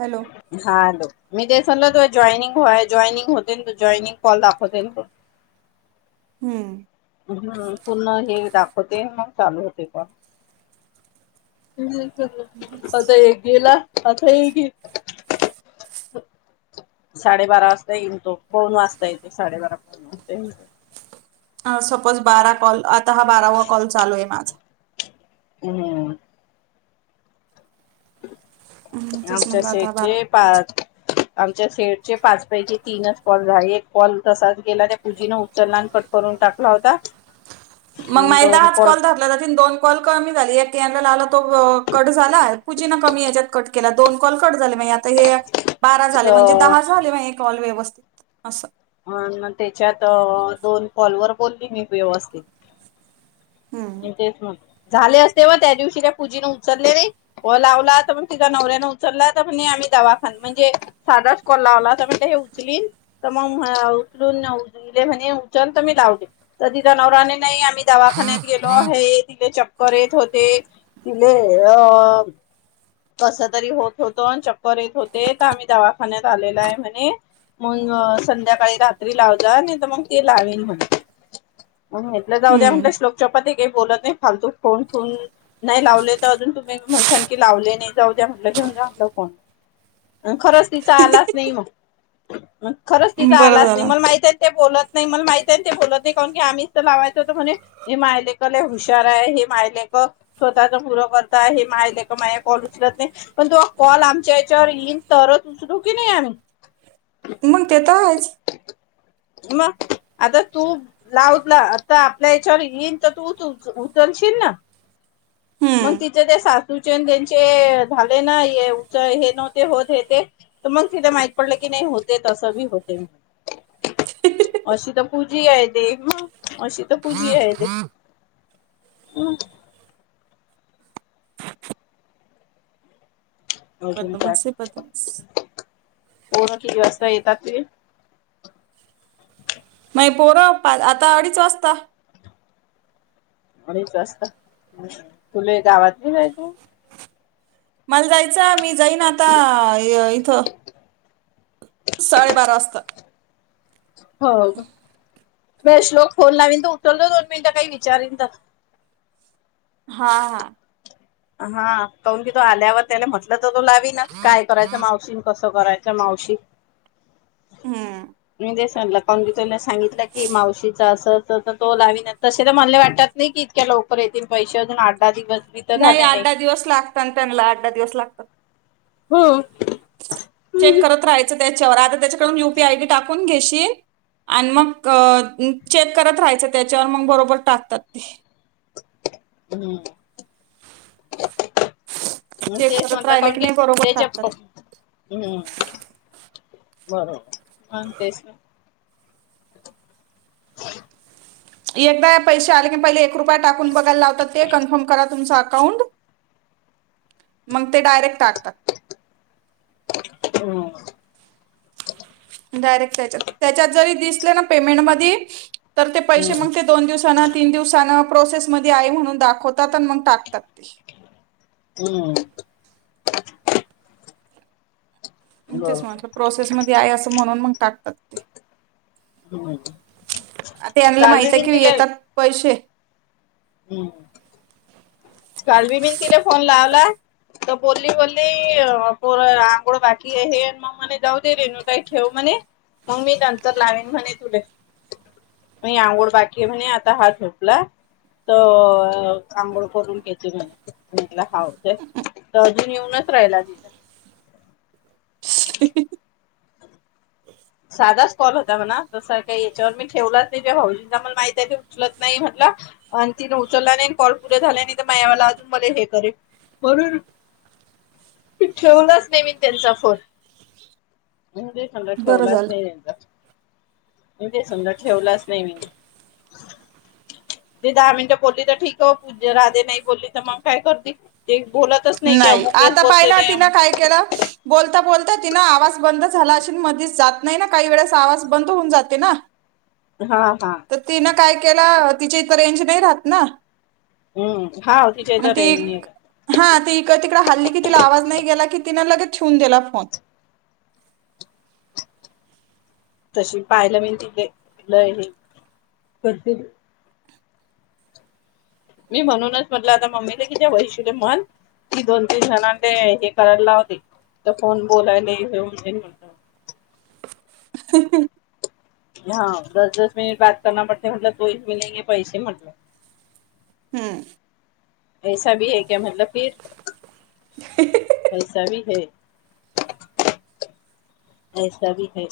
Hello joining हॉय joining होते न तो जॉइनिंग कॉल दाखवते न तो. हम्म हम्म पूर्ण हे दाखवते मग चालू होते काम. [unintelligible] आता एक गेला आता हे एक साडेबारा वाजता येईन तो. फोन वाजतय ते साडेबारा [unintelligible] अ सपोज बारा कॉल. आता हा बारावा कॉल चालू आहे माझा. हम्म. तेच आमच्या म्हटलं आता हा शेठचे बारावा कॉल चालू. पाच आमच्या शेटचे पाचपैकी तीनच कॉल झाल. एक कॉल तसाच गेला. त्या पूजीन उचलला आन कट करून टाकला होता मग एकदा हाच कॉल धारला. त्यातून दोन कॉल कमी झालेत. मी आता लावला तो कट झाला. पूजीन कमी याच्यात कट केला. दोन कॉल कट झाले मग ह्यात. हे बारा झाले म्हणजे तर दहा झाले माझे कॉल व्यवस्थित. असं अ त्याच्यात दोन. कॉलवर बोलली मी वेवस्तीत. हम्म आणि तेच मण. झाले असते. वो त्या दिवशी त्या पूजीने उचलले नाही. कॉल लावला. तर मग तिचा नवऱ्याने उचलला. तर म्हणे आम्ही दवाखान म्हणजे साधाच कल लावला. तर म्हणले हे उचलीन तर मग उचलून उले म्हणे उचल तर मी लावले तर तिचा नवऱ्याने नाही आम् आम्ही दवाखान्यात. गेलो आहे तिथे चक्कर येत होते. [unintelligible] तिले अं कसं तरी होत होतं आणि चक्कर येत होते तर आम्ही दवाखान्यात आलेलं आहे म्हणे मग संध्याकाळी रात्री लावला आणि तर मग ते लावेन म्हणे. मंग हितंलं जाऊ द्या म्हणलं हम्म श्लोक [unintelligible] काही बोलत नाही फालतू फोन पण नाही लावले तर अजून तुम्ही म्हणसान की लावले नाही जाऊ द्या म्हटलं की [unintelligible] खरंच तिचा आलाच नाही मग. [inaudible] खरंच तिचां बरं आलाच नाही झालं मला माहित आहे ते बोलत नाही मला माहिती आहे ते बोलत नाही, कारण की आम्हीच तर लावायचं होतं म्हणे हे मायलेक लय हुशार आहे हे मायलेक स्वतःचा [unintelligible] करता आहे हे मायलेक माझा कॉल उचलत नाही. पण तुझा कॉल आमच्या याच्यावर येईल तरच उचलू की नाही आम्ही? मग तेे तर आहेच. मग आता तू लावतला आता आपल्या याच्यावर येईन तर तू उच उचलशील ना? मग हम्म तिचे ते सासूचे त्यांचे झाले ना हे उच हे नव्हते होत हे ते तर मग तिले माहित पडलं की नाही होतंय तसं बी होतंय म्हणून. अशी तर पूजी आहे ते [unintelligible] आहे ते [inaudible] [unintelligible] अजून काय बदमास आहे बदमास. पोरं किती वाजता येतात ती? नाही पोरं आता अडीच वाजता अडीच वाजता तुला गावातली जायच मला जायचंमी जाई ना आता इथं साडेबारा वाजताात हो बे लोक फोन लावीन तर उतरवलं दोन मिनिटं काही विचारन तर हा हा हा करून कि तो आल्यावर त्याने म्हटलं तू ला नास काय करायच मावशीन कस करायच्या मावशी हम्म. मी देस लकान ब तने सांगितलं की मावशीचा असं असं तर तो लावीन तसे तर म्हणले वाटत नाही की इतक्या लवकर येतील पैसे अजून आठ दा दिवस बी तर नाही झाले आठ दहा दिवस लागत त्यांला आठ दहा दिवस लागतात हो चेक करत राहायचं त्या च्या वर आता त्याच युपीआ आय डी टाकून घेय आणि मग अ चेक करत राहायचं त्याच्यावर मग बरोबर टाकतात ते हम मग चेक तेच करत म्हटलं राहिले कारण की नाही बरोबर त्याच्या टाकतात. हम्म बरोबरग तेच एकदा पैसे आले की पहिले एक रुपया टाकून बघ लाव ते कन्फर्म करा तुमचा कौन मग ते डायरेक्ट टाकतात हम डायरेक्ट त्याच्यात त्याच्यात जरी दिसले ना पेमेंट मधी तर ते पैसे हम्म मग ते दोन दिवसांना तीन दिवसान प्रोसेसमध्ये आ म्हणून दाखवतात आणि मग टाकतात ते हम् तेच बरोबर. म्हट प्रोसेसमध्येध्ये आहे अस म्हणून मग टाकतात ते हम्म आता याला काल माहित बी आहे बिन कि तिले येतात पैसे हम्म कालवी मी तिला फोन लावला तर बोलली बोलली पोर आंघोळ बाकी हे मग म्हणे जाऊ दे रेणू काही ठेव म्हणे मग मी नंतर लावेन म्हणे तुले मी आंघोळ बाकी आहे म्हणे आता हा झोपला तर आंघोळ करून म्हला हवडतय तर अजून येऊनच राहिला साधाच कॉल होता म्हणा तस काही याच्यावर मी ठेवलाच नाही जज मला माहिती आहे ते उचलत नाही म्हटलं आणि तिने उचलला नाही कॉल पुरे झाल्या आणि मावाला अजून म हे करेल बरोर ठेवलाच नाही मी त्यांचा फोन बरं ठेवलाच झालं. नाही म ते समजा ठेवलंच नाही मी. ते दहा मिनट बोलली तर ठीक आहे पू राधे नाही बोलली तर मग काय करती? - नाही. आता पाहिल ना तिन काय केलं? बोलता बोलता- त तीनआवाज बंद झाला असेल, मधीच जात नाही ना काही वेळेस आवाज बंद होऊन जाते ना? हा हा. तर तिनं काय केल तिच्या ईथ रेंज नाही राहत ना- हम्म. हाव तिच्या मग इथे ती रेंज नाई हा रहात. ती इकड हल्ली की तिला आवाज नाही गेला की, तीन लगेच ठेवून दिला फोन. तशी [unintelligible] मी म्हणूनच म्हटलं आता मम्मीला, कि त्या वैशूला म्हण की दोन तीन जणां ते हे करायला लावते तर फोन बोलायला होऊन म्हटल. ह हा. दस दस मिनिट बाात करना पडता म्हटलं तोही मिलते पैसे म्हटलं- हम्म. ऐसा भी है क्या? म्हटलं फिर? पैसा भी है- ऐसा भी है.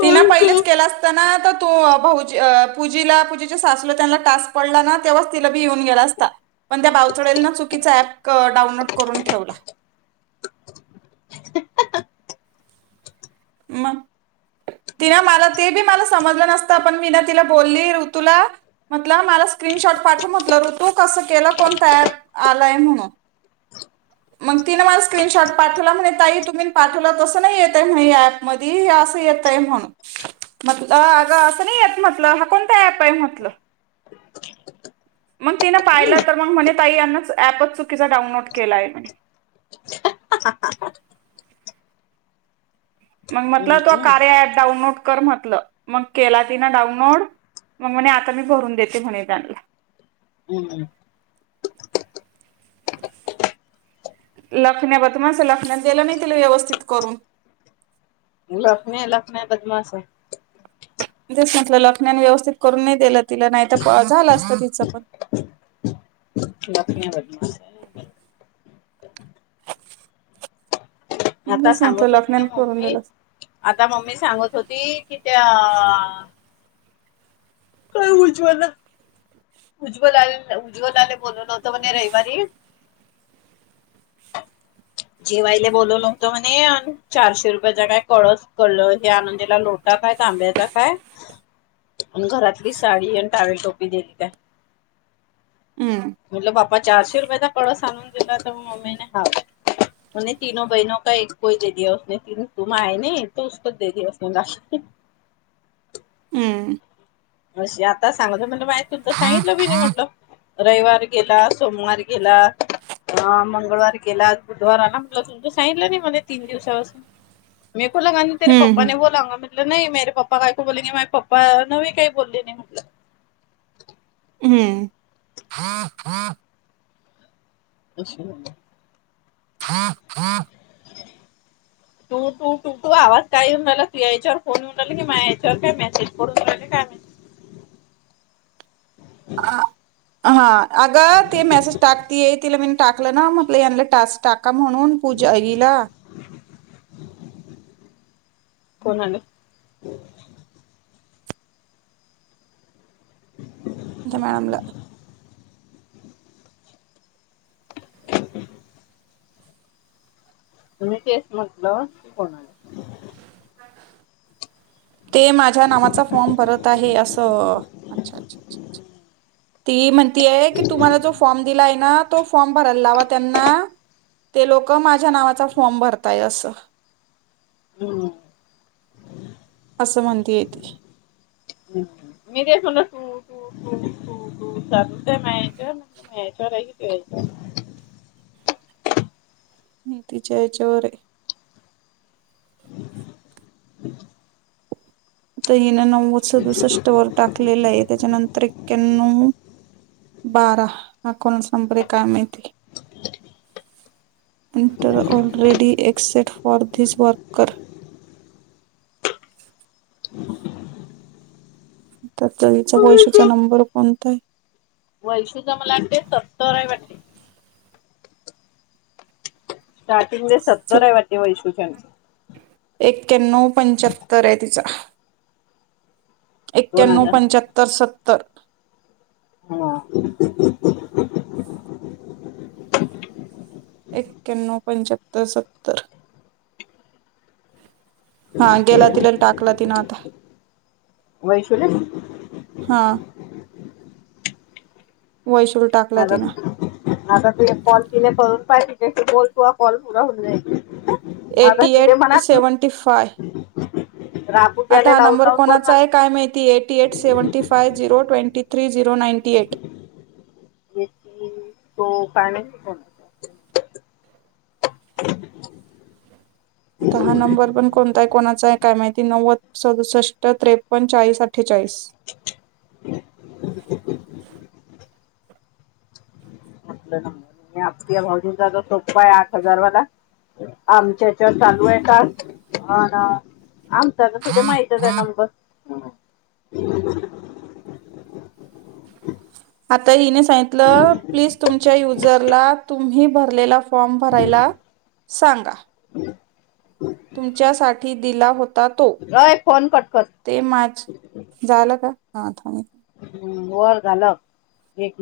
तिन और क्या पहिलेच केलं असताना- तू भाज पूजीला. पूजेच्या सासूला त्यांना टास्क पडला ना तेव्हाच तिला बी येऊन गेला असता. पण त्या बावचडेलनं चुकीचा ऍप डाउनलोड करून ठेवला मग? तिनं मला ते बी मला समजलं नसतं. पण मी ना तिला बोलली ऋतूला. म्हटलं मला स्क्रीनशॉट पाठव म्हटलं. ऋतू कस केलं? कोणत ऍप आलाय? म्हणून, मग तिनं मला स्क्रीनशॉट पाठवला, म्हणे ताई तुम्ही पाठवलं तसं नाही येतय म्ह ह ऍप. मधी असं येत आहे म्हणून. म्हटल अग असं नाही येत म्हटलं. हा कोणता ऍप आहे म्हटलं मग तिन पाहिलं. तर मग म्हणे ताई यांनाच ऍपच चुकीचा डाउनलोड केलाय म्हणे. मग म्हटलं तो हम्म कार्या ऍप डाउनलोड कर म्हटलं. मग केला तिन डाउनलोड. मग म्हणे आता मी भरून देते म्हणे त्यांना. हम्म लखण्या ब मा असं लखनत गेलं नाही तला व्यवस्थित करून. लखने लखन्या बदमाशये. तेच म्हटलं लखण्यान व्यवस्थित करून नाही दिलं तिला. नाही तर झालं असत तिचं पण. [unintelligible] आता तेच म्हटलं सांगत होती ना लखण्याने करून मम्मी. दिलं असतं. आता मम्मी सांगत होती कि त्या- हा उज्जव, उज्ज्वलाने उज्ज्वलाने- बोललो नव्हतो म्हणे रविवारी- जेवायला बोलवलं होतं म्हणे. चारशे रुपयाचा काय कळस कळ हे आणून दिला लोटा काय तांब्या का काय आणि घरातली साडी आणि टावेल टोपी दिली काय. हम्म. मग चारशे रुपयाेचा कळस आणून दिला तर मम्मीने हवा- म तीनो बहिनो का एक कोय दे दने तीन तुम आय न तक दे दने- हम्म. अशी आता सांग [unintelligible] तु सांगितलं बी नाही म्हटलं- रविवार गेला, सोमवार गेला, अ मंगळवार गेला, बुधवार आला म्हटल तुम्ही तर सांगितलं नाही मले तीन दिवसापासून- मेकलागा त तेे हम्म पापपा हम्म न बला लाग म- नाही मेरे पप्पा कायको बोलेंगे मेरे पप्पा [unintelligible] बोलले नाही म्हटलं. हा हा [unintelligible] ह ह तू तू तू तू आवाज काय येऊन राला तू याच्यावर फोन येऊन राहिला कि माझ याच्यावर काय मेसेज पडून राला काय म हा अग ते मेसेज टाकतीय तिला मीन टाकलं ना मटलं टास् टाक का का म्हणून पूजाईला प्रणाली त्या मॅडमला तुम्ही तेच म्हटलं कोण आलं ते माझ्या नावाचा फॉर्म भरत आहे असं अच्छा अच्छाच्छच्छ. ती म्हण आहे की तुम्हाला जो फॉर्म दिला आहे ना! तो फॉर्म भरायल लावा त्यांना ते लोकं माझ्या नावाचा फॉर्म भरताय असं हम् असं म्हणतीये ती मी तेच म्हणला तू तू तू तू तू धूते नायतर माझ्यावर आहेच त्याच्या हेच्या वर आता हिन नव्वद सदुसष्ट वर टाकलेला आहे त्याच्यानंतर ए्याण्णव बारा हा कोणाचा नंबरे काय माहिती enter already exceed for this worker त्या हीचा वैशुचा याच्यावर नंबर कोणताए वैशूचा मला वाटतेय सत्तर हाय वाटत स्टार्टिंगने सत्तर आहे वाटते वैशुचा नं एक्याण्णउ पंच्यात्तर आहे तिचा हा दोन एक्याण्णउ हजार पंच्यात्तर सत्त त्तर हम्मम एक्याण्णउ पंच्यात्तर सत्तर हा गेला तिला टाकला तिनं आता वैशुला हा वैशडु मला आता तू काॅल किल्या करून पाहिजे बोलतुवा काॅल पुरा होऊंदे एटी एट सेव्हन्टी फाय राबू आता घ्यायला हा लावून नंबर लावून बोल कोणाचा म्हणा हाय काय माहिती eighty eight seventy five zero twenty three zero ninety eight याची तो काय माहीत कोण आता हा नंबर पण कोणता आहे कोणाचा आहे काय माहिती नव्वद सदुसष्ट त्रेपन्न चाळीस अठ्ठेचाळीस आपलं नंबर आपल्या भाऊजींचा तर सोपा आहे आठ हजारवाला आमच्या हेच्यावर चालू आहे का? आमचाआ तर तुेले माहितच आहे नंबर [unintelligible] आता हिने सांगितलं. प्लीज तुमच्या युजरला तुम्ही भरलेला फॉर्म भरायला सांगा. तुमच्यासाठी दिला हो अय फोन कट कर. हम्म. हम्म वर घालव एक मि